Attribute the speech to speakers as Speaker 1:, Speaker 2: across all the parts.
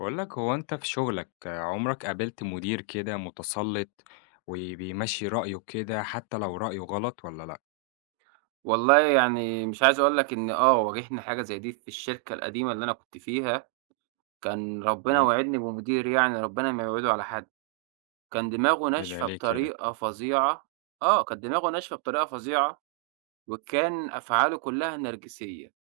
Speaker 1: باقول لك هو أنت في شغلك عمرك قابلت مدير كده متسلّط وبيمشّي رأيه كده حتى لو رأيه غلط والّا لأ؟
Speaker 2: والله يعني مش عايز أقول لك إن آه، واجهني حاجة زي دي في الشركة القديمة اللي أنا كنت فيها، كان ربنا
Speaker 1: إمم.
Speaker 2: واعدني بمدير يعني ربنا ما يوعده على حد، كان دماغه
Speaker 1: إيه ده
Speaker 2: ناشفة
Speaker 1: ليه كده؟
Speaker 2: بطريقة فظيعة. آه، كانت دماغه ناشفة بطريقة فظيعة، وكان أفعاله كلها نرجسية،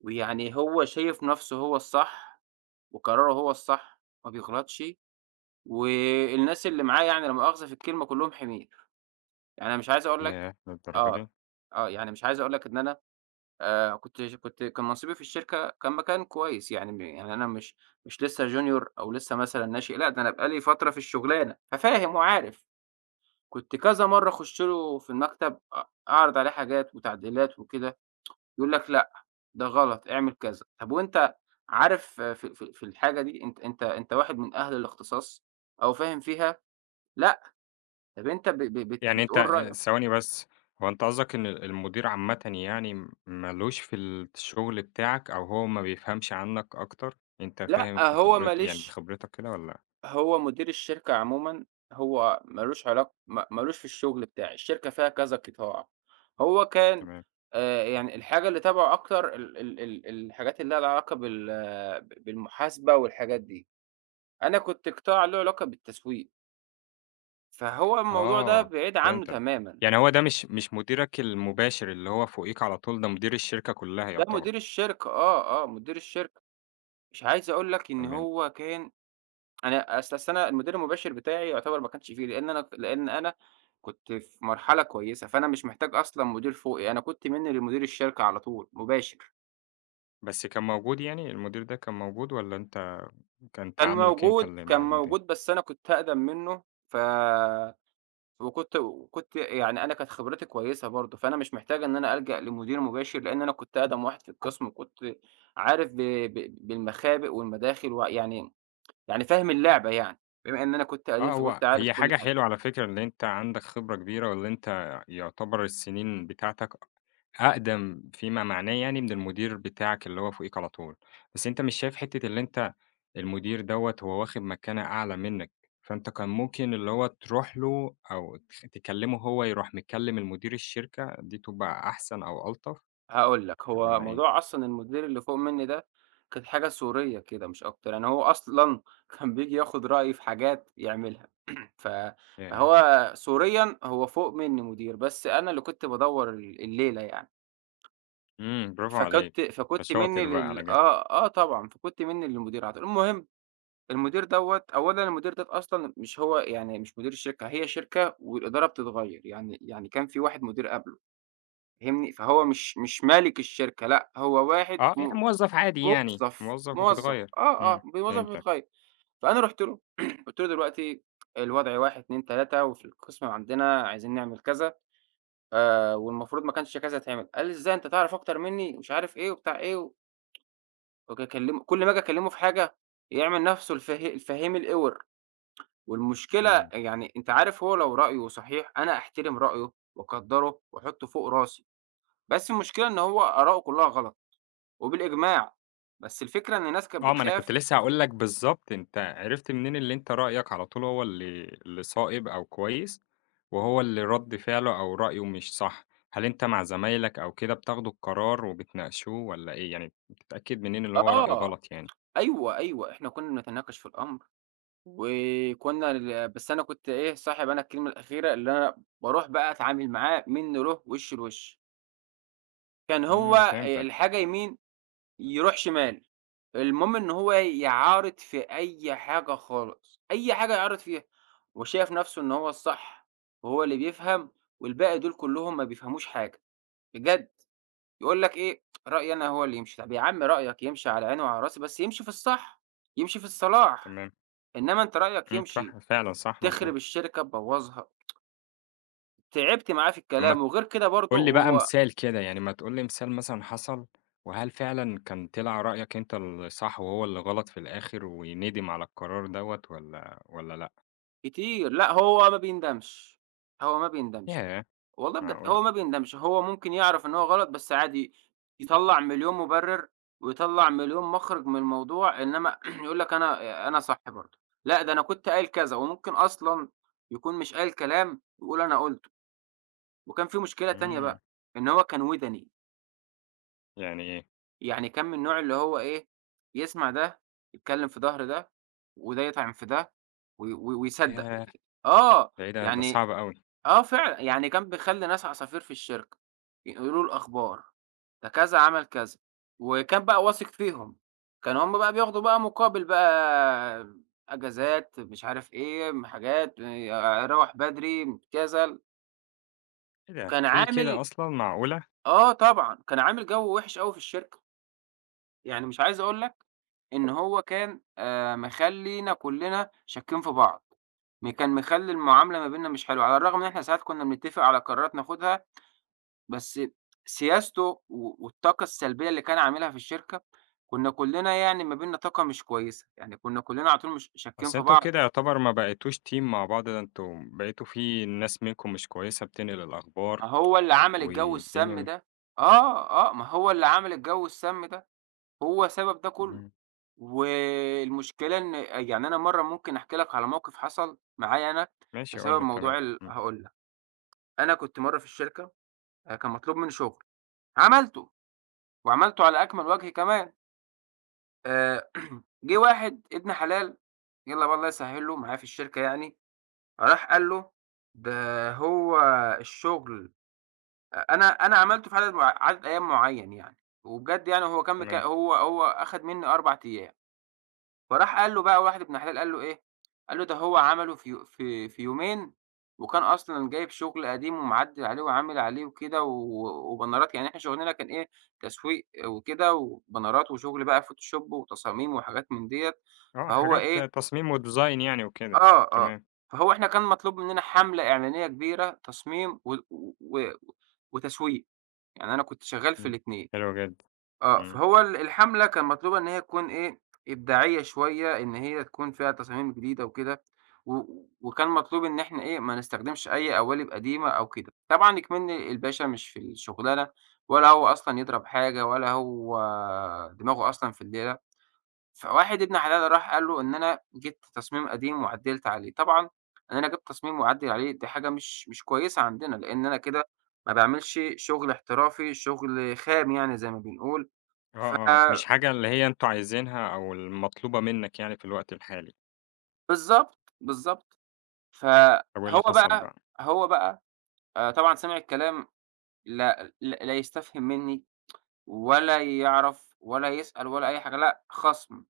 Speaker 2: ويعني هو شايف نفسه هو الصح، وقراره هو الصح، ما بيغلطش، والناس اللي معاه يعني لا مؤاخذة في الكلمة كلّهم حمير، يعني أنا مش عايز أقول لك.
Speaker 1: ياه! للدرجة دي!
Speaker 2: آه، آه، يعني مش عايز أقول لك إن أنا كنت ش كنت كان منصبي في الشركة كان مكان كويس، يعني م يعني أنا مش لسه junior أو لسه مثلًا ناشئ، لأ ده أنا بقى لي فترة في الشغلانة، ففاهم وعارف. كنت كذا مرّة أخُش له في المكتب أعرض عليه حاجات وتعديلات وكده، يقول لك: "لأ، ده غلط، اعمل كذا." طب وأنت عارف آه، في الحاجة دي، أنت واحد من أهل الاختصاص أو فاهم فيها؟ لأ. طب أنت ب ب بت
Speaker 1: يعني أنت
Speaker 2: بتقول رأيك.
Speaker 1: ثواني بس، هو أنت قصدك إن المدير عامةً يعني مالوش في الشغل بتاعك أو هو ما بيفهمش عنك أكتر؟ أنت
Speaker 2: لأ،
Speaker 1: فاهم في
Speaker 2: هو ما
Speaker 1: يعني
Speaker 2: ليش،
Speaker 1: بخبرتك كده والّا لأ؟
Speaker 2: هو مدير الشركة عمومًا، هو مالوش علاق ما مالوش في الشغل بتاعي، الشركة فيها كذا قطاع، هو كان
Speaker 1: تمام.
Speaker 2: يعني الحاجة اللي تابعه أكتر ال الحاجات اللي لها علاقة بال آه، بالمحاسبة والحاجات دي، أنا كنت قطاع له علاقة بالتسويق، فهو الموضوع ده
Speaker 1: آه،
Speaker 2: بعيد عنه
Speaker 1: فهمتك.
Speaker 2: تمامًا.
Speaker 1: يعني هو ده مش مديرك المباشر اللي هو فوقيك على طول، ده مدير الشركة كلّها
Speaker 2: ده
Speaker 1: يعتبر.
Speaker 2: مدير الشركة آه، آه، مدير الشركة، مش عايز أقول لك إن
Speaker 1: تمام.
Speaker 2: هو كان. أنا أصل أنا المدير المباشر بتاعي يعتبر ما كانش فيه، لإن أنا كنت في مرحلة كويسة، فأنا مش محتاج أصلًا مدير فوقي، أنا كنت مني لمدير الشركة على طول مباشر.
Speaker 1: بس كان موجود يعني، المدير ده كان موجود والّا أنت كان
Speaker 2: كان
Speaker 1: تعاملك أنت
Speaker 2: موجود
Speaker 1: اللي
Speaker 2: كان
Speaker 1: مع المدير؟
Speaker 2: موجود، بس أنا كنت أقدم منه، ف وكنت يعني أنا كانت خبرتي كويسة برضه، فأنا مش محتاج إن أنا ألجأ لمدير مباشر، لإن أنا كنت أقدم واحد في القسم، وكنت عارف ب ب بالمخابئ والمداخل ويعني، يعني فاهم اللعبة يعني، بما إن أنا كنت قديم
Speaker 1: آه، هو
Speaker 2: فكنت عارف
Speaker 1: هي
Speaker 2: كل
Speaker 1: حاجة
Speaker 2: حاجة.
Speaker 1: حلوة على فكرة إن أنت عندك خبرة كبيرة، والّا أنت يعتبر السنين بتاعتك أقدم فيما معناه يعني من المدير بتاعك اللي هو فوقيك على طول، بس أنت مش شايف حتّة اللي أنت المدير دوّة هو واخد مكانة أعلى منّك، فأنت كان ممكن اللي هو تروح له أو تكلمه هو يروح مكلم المدير الشركة، دي تبقى أحسن أو ألطف
Speaker 2: هاقول لك، هو
Speaker 1: والّا
Speaker 2: موضوع
Speaker 1: إيه؟
Speaker 2: أصلًا المدير اللي فوق منّي ده، كانت حاجة سورية كده مش أكتر، يعني هو أصلًا كان بييجي ياخد رأيي في حاجات يعملها، ف
Speaker 1: ياه!
Speaker 2: فهو سوريًا هو فوق منّي مدير، بس أنا اللي كنت بادوّر الليلة يعني،
Speaker 1: برافو عليك،
Speaker 2: فكنت
Speaker 1: أنت
Speaker 2: فكنت منّي
Speaker 1: شاطر بقى على
Speaker 2: لل
Speaker 1: كده.
Speaker 2: آه، آه طبعًا، فكنت منّي للمدير على طول. المهم المدير دوّة أولًا المدير ده أصلًا مش هو يعني مش مدير الشركة، هي شركة والإدارة بتتغيّر، يعني كان في واحد مدير قبله، فاهمني؟ فهو مش مالك الشركة لأ، هو واحد
Speaker 1: آه، يعني
Speaker 2: م
Speaker 1: موظّف عادي يعني،
Speaker 2: موظف،
Speaker 1: موظّف
Speaker 2: موظف،
Speaker 1: وبتغيّر.
Speaker 2: آه، آه، موظف
Speaker 1: فهمتك.
Speaker 2: متغيّر. فأنا رُحت له قُلت له دلوقتي الوضع 1، 2، 3 وفي القسم عندنا عايزين نعمل كذا، والمفروض ما كانش كذا يتعمل، قال لي: "إزاي أنت تعرف أكتر منّي؟" ومش عارف إيه وبتاع إيه، وأكلمه كل ما آجي أكلمه في حاجة يعمل نَفْسه الفهيم الأوِر، والمشكلة
Speaker 1: إمم.
Speaker 2: يعني أنت عارف هو لو رأيه صحيح أنا أحترم رأيه وأقدّره وأحطّه فوق راسي، بس المشكلة إن هو آراؤه كلّها غلط وبالإجماع، بس الفكرة إن الناس كانت
Speaker 1: آه، ما أنا كنت
Speaker 2: بتخاف.
Speaker 1: لسه هاقول لك بالضبط، أنت عرفت منين اللي أنت رأيك على طول هو اللي صائب أو كويس، وهو اللي رَد فعله أو رأيه مش صح؟ هل أنت مع زمايلك أو كده بتاخدوا القرار وبتناقشوه والّا إيه؟ يعني بتتأكد منين اللي هو رأيه
Speaker 2: آه.
Speaker 1: غلط يعني؟
Speaker 2: أيوه، أيوه، إحنا كنا بنتناقش في الأمر. إمم. وكنا ال بس أنا كنت إيه، صاحب أنا الكلمة الأخيرة، اللي أنا باروح بقى أتعامل معاه منّه له، وِش لوِش. كان هو
Speaker 1: فهمتك،
Speaker 2: الحاجة يمين، يروح شمال. المهم إن هو يعارض في أي حاجة خالص، أي حاجة يعارض فيها، وشايف نَفْسه إن هو الصح، وهو اللي بيفهم، والباقي دول كلّهم ما بيفهموش حاجة، بجد. يقول لك إيه، رأيي أنا هو اللي يمشي. طَب يا عم رأيك يمشي على عيني وعلى راسي، بس يمشي في الصح، يمشي في الصلاح.
Speaker 1: تمام.
Speaker 2: إنما أنت رأيك يمشي،
Speaker 1: صح، فعلًا صح،
Speaker 2: تخرب
Speaker 1: مضبوط.
Speaker 2: الشركة تبوّظها، تعبت معاه في
Speaker 1: طب ما
Speaker 2: الكلام، وغير كده برضه
Speaker 1: قُل لي بقى
Speaker 2: هو
Speaker 1: مثال كده، يعني ما تقول لي مثال مثلًا حصل، وهل فعلًا كان طلع رأيك أنت الصح وهو اللي غلط في الآخر وندم على القرار دوّة والّا لأ؟
Speaker 2: كتير لأ هو ما بيندمش، هو ما بيندمش،
Speaker 1: ياه!
Speaker 2: والله بجد
Speaker 1: معقولة!
Speaker 2: هو ما بيندمش، هو ممكن يعرف إن هو غلط بس عادي يطلّع مليون مُبرر، ويطلّع مليون مخرج من الموضوع، إنما يقول لك أنا صح برضه، لأ ده أنا كنت قايل كذا، وممكن أصلًا يكون مش قايل كلام ويقول أنا قُلته، وكان في مشكلة تانية
Speaker 1: إمم،
Speaker 2: بقى، إن هو كان وِدَني.
Speaker 1: يعني ايه؟
Speaker 2: يعني كان من النوع اللي هو إيه، يسمع ده، يتكلّم في ضهر ده، وده يطعن في ده، وي وي ويصدّق.
Speaker 1: ياه!
Speaker 2: آه،
Speaker 1: ده إيه ده، ده
Speaker 2: يعني
Speaker 1: صعب أوي.
Speaker 2: آه فعلًا، يعني كان بيخلّي ناس عصافير في الشركة، ينقلوا له الأخبار، ده كذا عمل كذا، وكان بقى واثق فيهم. كانوا هم بقى بياخدوا بقى مقابل بقى أجازات، مش عارف إيه، حاجات، روّح بدري، كذا.
Speaker 1: إيه ده،
Speaker 2: كان
Speaker 1: في كده
Speaker 2: عامل
Speaker 1: أصلًا، معقولة!
Speaker 2: آه طبعًا، كان عامل جو وِحِش أوي في الشركة. يعني مش عايز أقول لك إن هو كان مخلّينا كُلّنا شاكين في بعض، كان مخلّي المعاملة ما بيننا مش حلوة، على الرغم إن إحنا ساعات كُنّا بنتّفق على قرارات ناخدها، بس سياسته والطاقة السلبية اللي كان عاملها في الشركة، كُنّا كُلّنا يعني ما بيننا طاقة مش كويسة، يعني كُنّا كُلّنا على طول مش شاكين
Speaker 1: أصل
Speaker 2: في
Speaker 1: أنتم
Speaker 2: بعض،
Speaker 1: كده يعتبر ما بقيتوش team مع بعض، ده أنتم بقيتوا في ناس منكم مش كويسة بتنقل الأخبار
Speaker 2: ما هو اللي عمل الجو
Speaker 1: والدنيا
Speaker 2: السَّام
Speaker 1: م
Speaker 2: ده، آه، آه، ما هو اللي عمل الجو السَّام ده، هو سبب ده كُلّه.
Speaker 1: إمم،
Speaker 2: والمشكلة إن آه، يعني أنا مرّة ممكن أحكي لك على موقف حصل معايا أنا
Speaker 1: ماشي قُل
Speaker 2: بسبب
Speaker 1: لي، تمام،
Speaker 2: موضوع
Speaker 1: إمم.
Speaker 2: هاقول لك، أنا كنت مرّة في الشركة كان مطلوب منّي شغل، عملته وعملته على أكمل وجه كمان، آآ جِه واحد ابن حلال يلّا بقى الله يسهّل له معايا في الشركة يعني، راح قال له ده هو الشغل أ أنا أنا عملته في عدد أيام معيّن يعني، وبجد يعني هو كان
Speaker 1: تمام.
Speaker 2: هو أخَد منّي 4 أيام. فراح قال له بقى واحد ابن حلال قال له إيه، قال له: "ده هو عمله في يو في في يومين وكان أصلًا جايب شغل قديم ومعدّل عليه وعامل عليه وكده وبانرات." يعني إحنا شغلنا كان إيه، تسويق وكده وبانرات وشغل بقى فوتوشوب وتصاميم وحاجات من ديّة،
Speaker 1: آه،
Speaker 2: فهو
Speaker 1: حاجات
Speaker 2: إيه
Speaker 1: تصميم وdesign يعني وكده،
Speaker 2: آه، آه.
Speaker 1: تمام.
Speaker 2: فهو إحنا كان مطلوب مننا حملة إعلانية كبيرة تصميم و و و وتسويق، يعني أنا كنت شغّال في
Speaker 1: إمم،
Speaker 2: الاتنين.
Speaker 1: حلو جدًا،
Speaker 2: آه،
Speaker 1: إمم.
Speaker 2: فهو الحملة كان مطلوب إن هي تكون إيه، إبداعية شوية، إن هي تكون فيها تصاميم جديدة وكده، و وكان مطلوب إن إحنا إيه، ما نستخدمش أي قوالب قديمة أو كده. طبعًا إكمني الباشا مش في الشغلانة ولا هو أصلًا يضرب حاجة ولا هو دماغه أصلًا في الليلة، فواحد ابن حلال راح قال له إن أنا جِبت تصميم قديم وعدّلت عليه. طبعًا إن أنا جِبت تصميم وأعدّل عليه دي حاجة مش كويسة عندنا، لإن أنا كده ما باعملش شغل احترافي، شغل خام يعني زي ما بنقول.
Speaker 1: آه،
Speaker 2: ف
Speaker 1: آه، مش حاجة اللي هي أنتم عايزينها أو المطلوبة منّك يعني في الوقت الحالي،
Speaker 2: بالضبط، بالضبط.
Speaker 1: طب وإيه
Speaker 2: فهو
Speaker 1: اللي حصل
Speaker 2: بقى
Speaker 1: بقى؟
Speaker 2: هو بقى طبعًا سمع الكلام لا لا لا يستفهم منّي ولا يعرف ولا يسأل ولا أي حاجة، لأ خَصْم.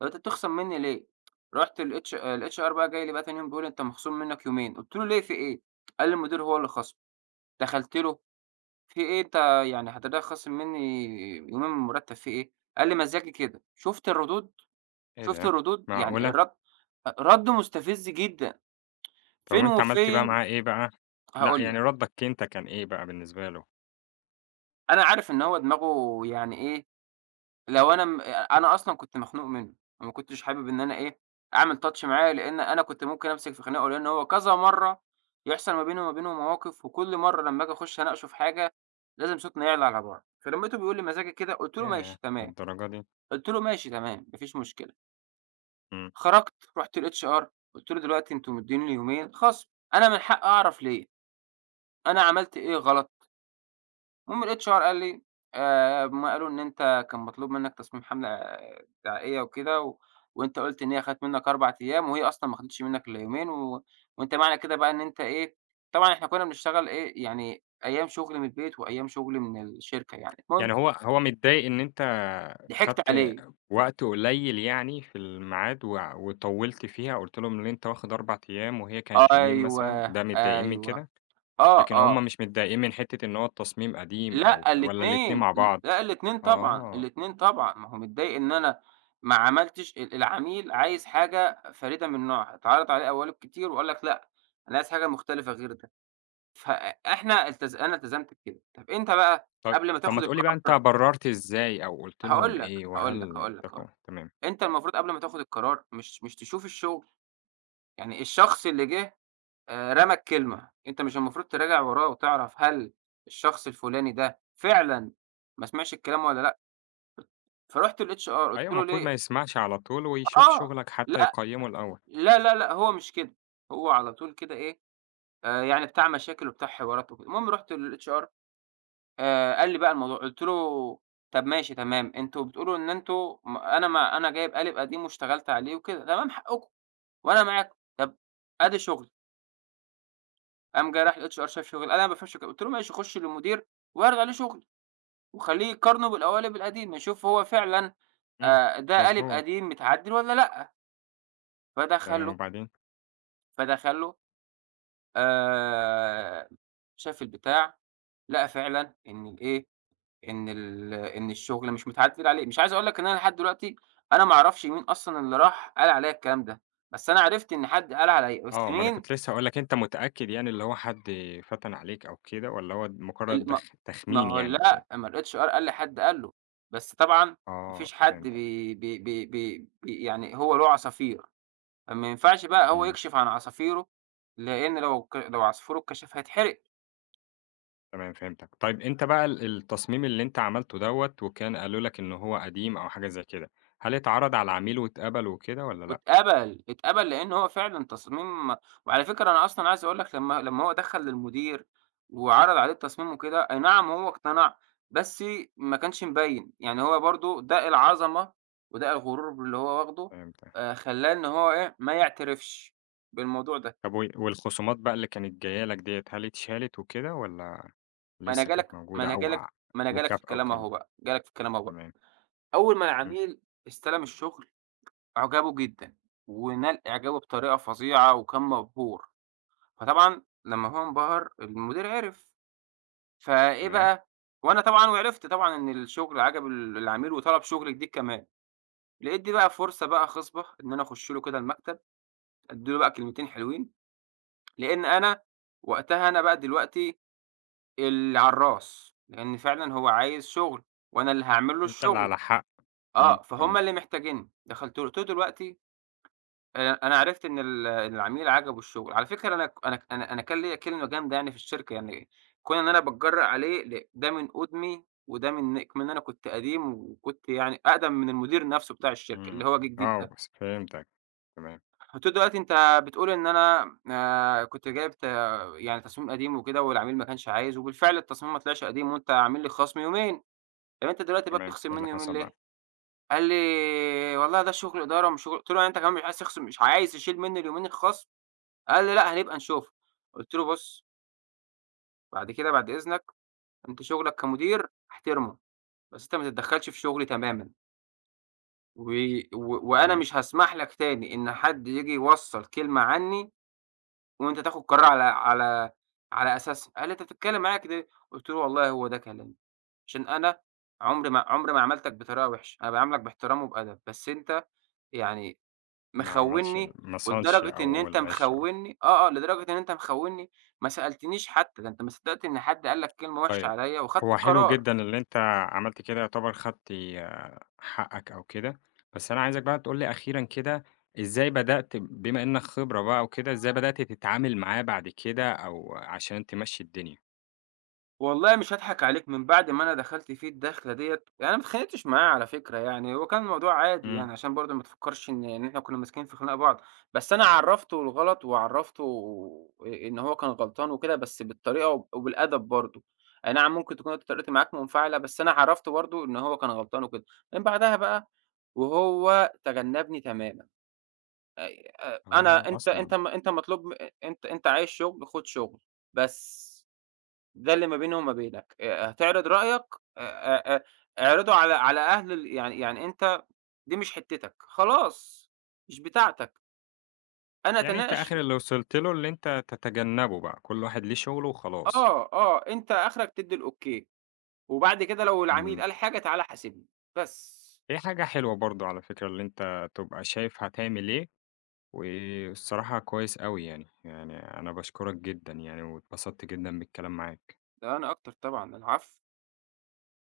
Speaker 2: طَب أنت بتخصم منّي ليه؟ رُحت الHR بقى جاي لي بقى تاني يوم بيقول لي: "أنت مخصوم منّك يومين." قُلت له: "ليه في إيه؟" قال لي: "المدير هو اللي خاصم." دخلت له: "في إيه أنت يعني حضرتك خاصم منّي يومين من المرتب في إيه؟" قال لي: "مزاجي كده." شُفت الردود؟
Speaker 1: إيه
Speaker 2: شُفت
Speaker 1: ده!
Speaker 2: الردود؟ يعني
Speaker 1: معقولة!
Speaker 2: الرد رَد مستفز جدًا.
Speaker 1: طب
Speaker 2: فين
Speaker 1: وأنت عملت بقى
Speaker 2: وفين
Speaker 1: معاه إيه بقى؟ لأ،
Speaker 2: هاقول
Speaker 1: يعني
Speaker 2: لك،
Speaker 1: ردّك أنت كان إيه بقى بالنسبة له؟
Speaker 2: أنا عارف إن هو دماغه يعني إيه، لو أنا م أنا أصلًا كنت مخنوق منه، وما كنتش حابب إن أنا إيه، أعمل touch معاه لإن أنا كنت ممكن أمسك في خناقه، لإن هو كذا مرّة يحصل ما بيني وما بينه مواقف، وكل مرّة لمّا آجي أخش أناقشه في حاجة لازم صوتنا يعلى على بعض، فلمّيته بيقول لي مزاجي كده قُلت له:
Speaker 1: ياه!
Speaker 2: "ماشي تمام."
Speaker 1: للدرجة دي!
Speaker 2: قُلت له: "ماشي تمام، ما فيش مشكلة."
Speaker 1: إمم،
Speaker 2: خرجت رُحت للHR قُلت له: "دلوقتي أنتم مدّيني يومين خصم، أنا من حقي أعرف ليه، أنا عملت إيه غلط؟" المهم الHR قال لي هُم قالوا إن أنت كان مطلوب منّك تصميم حملة آه، دعائية وكده وأنت قُلت إن هي خدت منّك 4 أيام وهي أصلًا ما خدتش منّك إلّا يومين وأنت معنى كده بقى إن أنت إيه، طبعًا إحنا كُنّا بنشتغل إيه، يعني أيام شُغل من البيت وأيام شُغل من الشركة يعني، المهم
Speaker 1: يعني هو متضايق إن أنت
Speaker 2: ضحكت
Speaker 1: خدت
Speaker 2: عليه.
Speaker 1: وقت قليّل يعني في الميعاد وطوّلت فيها، قُلت لهم إن أنت واخد 4 أيام وهي كانت يومين مثلًا،
Speaker 2: أيوه،
Speaker 1: ده متضايقين من
Speaker 2: أيوه.
Speaker 1: كده؟
Speaker 2: آه،
Speaker 1: لكن
Speaker 2: آه.
Speaker 1: هم مش متضايقين من حتّة إن هو التصميم قديم أو
Speaker 2: لأ
Speaker 1: والّا الاتنين
Speaker 2: الاتنين،
Speaker 1: مع بعض؟
Speaker 2: لأ الاتنين طبعًا،
Speaker 1: آه،
Speaker 2: الاتنين طبعًا، ما هو متضايق إن أنا ما عملتش العميل عايز حاجة فريدة من نوعها، اتعرض عليه قوالب كتير وقال لك لأ، أنا عايز حاجة مختلفة غير ده، فإحنا التز أنا التزمت بكده، طب أنت بقى
Speaker 1: طب
Speaker 2: قبل ما
Speaker 1: ما
Speaker 2: تاخد
Speaker 1: تقول لي بقى أنت
Speaker 2: القرار
Speaker 1: برّرت إزاي أو قُلت لهم
Speaker 2: هاقول لك،
Speaker 1: إيه
Speaker 2: هاقول لك،
Speaker 1: وهل
Speaker 2: هاقول لك، هاقول
Speaker 1: اتفقوا؟
Speaker 2: لك،
Speaker 1: تمام.
Speaker 2: أنت المفروض قبل ما تاخد القرار مش تشوف الشغل، يعني الشخص اللي جه رمى الكلمة، أنت مش المفروض تراجع وراه وتعرف هل الشخص الفلاني ده فعلًا ما سمعش الكلام والّا لأ؟ فرُحت للHR قُلت
Speaker 1: أيوه
Speaker 2: له
Speaker 1: المفروض
Speaker 2: ليه
Speaker 1: ما يسمعش على طول ويشوف
Speaker 2: آه،
Speaker 1: شغلك حتّى
Speaker 2: لأ،
Speaker 1: يقيّمه الأول.
Speaker 2: لا، لا، لأ، هو مش كده، هو على طول كده إيه، يعني بتاع مشاكل وبتاع حوارات وكده، المهم رُحت للHR قال لي بقى الموضوع، قُلت له: "طب ماشي تمام، أنتم بتقولوا إن أنتم م أنا ما أنا جايب قالب قديم واشتغلت عليه وكده، تمام حقكم وأنا معاكم، طب آدي شغلي." قام جاي رايح للHR شاف شغلي، قال: "أنا ما بافهمش." قُلت له: "ماشي خُش للمدير واعرض عليه شغلي وخلّيه يقارنه بالقوالب القديمة، يشوف هو فعلًا
Speaker 1: إمم،
Speaker 2: ده قالب
Speaker 1: مضبوط،
Speaker 2: قديم متعدل والّا لأ."
Speaker 1: تمام
Speaker 2: فدخل
Speaker 1: وبعدين؟
Speaker 2: فدخل آآ شاف البتاع، لقى فعلًا إن الإيه، إن الشغل مش متعدِّل عليه. مش عايز أقول لك إن أنا لحد دلوقتي أنا ما أعرفش مين أصلًا اللي راح قال عليّا الكلام ده، بس أنا عرفت إن حد قال عليّا، بس
Speaker 1: آه، ما أنا
Speaker 2: مين
Speaker 1: كنت لسه هاقول لك أنت متأكد يعني اللي هو حد فتَن عليك أو كده والّا هو مجرّد
Speaker 2: ال ما ما
Speaker 1: تخمين
Speaker 2: هو
Speaker 1: يعني وكده؟
Speaker 2: لأ، ما الHR قال لي حد قال له، بس طبعًا ما
Speaker 1: آه،
Speaker 2: فيش حد
Speaker 1: فهمتك،
Speaker 2: بي يعني هو له عصافير، فما ينفعش بقى هو
Speaker 1: إمم.
Speaker 2: يكشف عن عصافيره، لإن لو عصفوره اتكشف هيتحرق.
Speaker 1: تمام فهمتك. طيب أنت بقى التصميم اللي أنت عملته دوّة وكان قالوا لك إن هو قديم أو حاجة زي كده، هل اتعرض على العميل واتقبل وكده والّا لأ؟
Speaker 2: واتقبل، اتقبل لإن هو فعلًا تصميم، وعلى فكرة أنا أصلًا عايز أقول لك لمّا هو دخّل للمدير وعرض عليه التصميم وكده، أي نعم هو اقتنع، بس ما كانش مبيّن، يعني هو برضه داء العظمة وداء الغرور اللي هو واخده
Speaker 1: فهمتك.
Speaker 2: خلّاه إن هو إيه، ما يعترفش بالموضوع ده،
Speaker 1: طب والخصومات بقى اللي كانت جاية لك ديّة هل اتشالت وكده والّا
Speaker 2: ما أنا
Speaker 1: لسه كانت
Speaker 2: جالك ما
Speaker 1: موجودة
Speaker 2: أنا
Speaker 1: أو
Speaker 2: جالك ما أنا جالك في
Speaker 1: مكافأة
Speaker 2: الكلام
Speaker 1: وكده؟
Speaker 2: أهو بقى، جالك في الكلام أهو بقى.
Speaker 1: تمام،
Speaker 2: أول ما
Speaker 1: إمم،
Speaker 2: العميل استلم الشغل أعجبه جدًا، ونال إعجابه بطريقة فظيعة وكان مبهور. فطبعًا لمّا هو انبهر المدير عِرف، فإيه
Speaker 1: تمام.
Speaker 2: بقى، وأنا طبعًا وعرفت طبعًا إن الشغل عجب ال العميل وطلب شغل جديد كمان، لقيت دي بقى فرصة بقى خصبة إن أنا أخُش له كده المكتب، أدّي له بقى كلمتين حلوين، لإن أنا وقتها أنا بقى دلوقتي العرّاس، لإن فعلًا هو عايز شغل وأنا اللي هاعمل له
Speaker 1: أنت اللي
Speaker 2: الشغل،
Speaker 1: على حق.
Speaker 2: آه، فهُم
Speaker 1: تمام.
Speaker 2: اللي محتاجينّي، دخلت له قُلت له: "دلوقتي أنا عرفت إن ال العميل عجبه الشغل، على فكرة أنا ك أنا ك أنا أنا كان ليّا كلمة جامدة يعني في الشركة، يعني كون إن أنا باتجرأ عليه ده من قُدمي وده من كمان أنا كنت قديم وكنت يعني أقدم من المدير نفسه بتاع الشركة اللي
Speaker 1: إمم.
Speaker 2: هو جه جديد
Speaker 1: آه،
Speaker 2: ده،
Speaker 1: بس فهمتك. تمام،
Speaker 2: قُلت له دلوقتي أنت بتقول إن أنا كنت جايب يعني تصميم قديم وكده والعميل ما كانش عايز، وبالفعل التصميم ما طلعش قديم وأنت عامل لي خصم يومين، طب أنت دلوقتي بقى
Speaker 1: تمام.
Speaker 2: بتخصم
Speaker 1: إيه اللي
Speaker 2: مني يومين
Speaker 1: حصل بقى؟
Speaker 2: ليه؟ قال لي والله ده شغل إدارة ومش شغل، قُلت له يعني أنت كمان مش عايز تخصم مش عايز تشيل مني اليومين الخصم؟ قال لي: "لأ، هنبقى نشوفها." قُلت له: "بُص، بعد كده بعد إذنك أنت شغلك كمدير احترمه، بس أنت ما تتدخّلش في شغلي تمامًا، و و وأنا
Speaker 1: إمم،
Speaker 2: مش هاسمح لك تاني إن حد ييجي يوصّل كلمة عني وأنت تاخُد قرار على أساسها." قال لي: "أنت بتتكلم معايا كده ليه؟" قُلت له: "والله هو ده كلامي، عشان أنا عمري ما عاملتك بطريقة وِحشة، أنا باعاملك باحترام وبأدب، بس أنت يعني
Speaker 1: ما عملش
Speaker 2: مخوّنّي،
Speaker 1: ما صانش
Speaker 2: ولدرجة إن
Speaker 1: أو
Speaker 2: أنت
Speaker 1: العِشرة أو
Speaker 2: مخوّنّي آه، آه، لدرجة إن أنت مخوّنّي، ما سألتنيش حتى، ده أنت ما صدّقت إن حد قال لك كلمة وِحشة
Speaker 1: طيب،
Speaker 2: عليّا وخدت
Speaker 1: هو حلو
Speaker 2: القرار.
Speaker 1: جدًا اللي أنت عملت كده يعتبر خدت حقك أو كده، بس أنا عايزك بقى تقول لي أخيرًا كده إزاي بدأت بما إنك خبرة بقى وكده، إزاي بدأت تتعامل معاه بعد كده أو عشان تمشّي الدنيا؟
Speaker 2: والله مش هاضحك عليك، من بعد ما أنا دخلت فيه الدخلة ديّة يعني أنا ما اتخانقتش معاه على فكرة يعني، هو كان الموضوع عادي
Speaker 1: إمم،
Speaker 2: يعني عشان برضه ما تفكّرش إن إحنا كُنّا ماسكين في خناق بعض، بس أنا عرّفته الغلط وعرّفته إن هو كان غلطان وكده، بس بالطريقة وبالأدب برضه، أي نعم ممكن تكون أنت طريقتي معاك منفعلة، بس أنا عرّفته برضه إن هو كان غلطان وكده، من بعدها بقى وهو تجنّبني تمامًا،
Speaker 1: آه
Speaker 2: أنا أنت
Speaker 1: أصلًا،
Speaker 2: أنت م أنت مطلوب أنت عايز شُغل خُد شُغل، بس. ده اللي ما بيني وما بينك، هتعرض رأيك آآ آآ اعرضه على أهل ال يعني يعني أنت دي مش حتتك، خلاص مش بتاعتك، أنا
Speaker 1: يعني أنت
Speaker 2: أتناقش
Speaker 1: آخر اللي وصلت له اللي أنت تتجنبه بقى، كل واحد ليه شغله وخلاص،
Speaker 2: آه، آه، أنت آخرك تدّي الأوكي، وبعد كده لو العميل
Speaker 1: إمم،
Speaker 2: قال حاجة تعالَ حاسبني، بس،
Speaker 1: دي حاجة حلوة برضه على فكرة اللي أنت تبقى شايف هتعمل إيه والصراحة كويس أوي يعني، يعني أنا باشكرك جدًا يعني، واتبسطت جدًا بالكلام معاك.
Speaker 2: لا أنا أكتر طبعًا، العفو.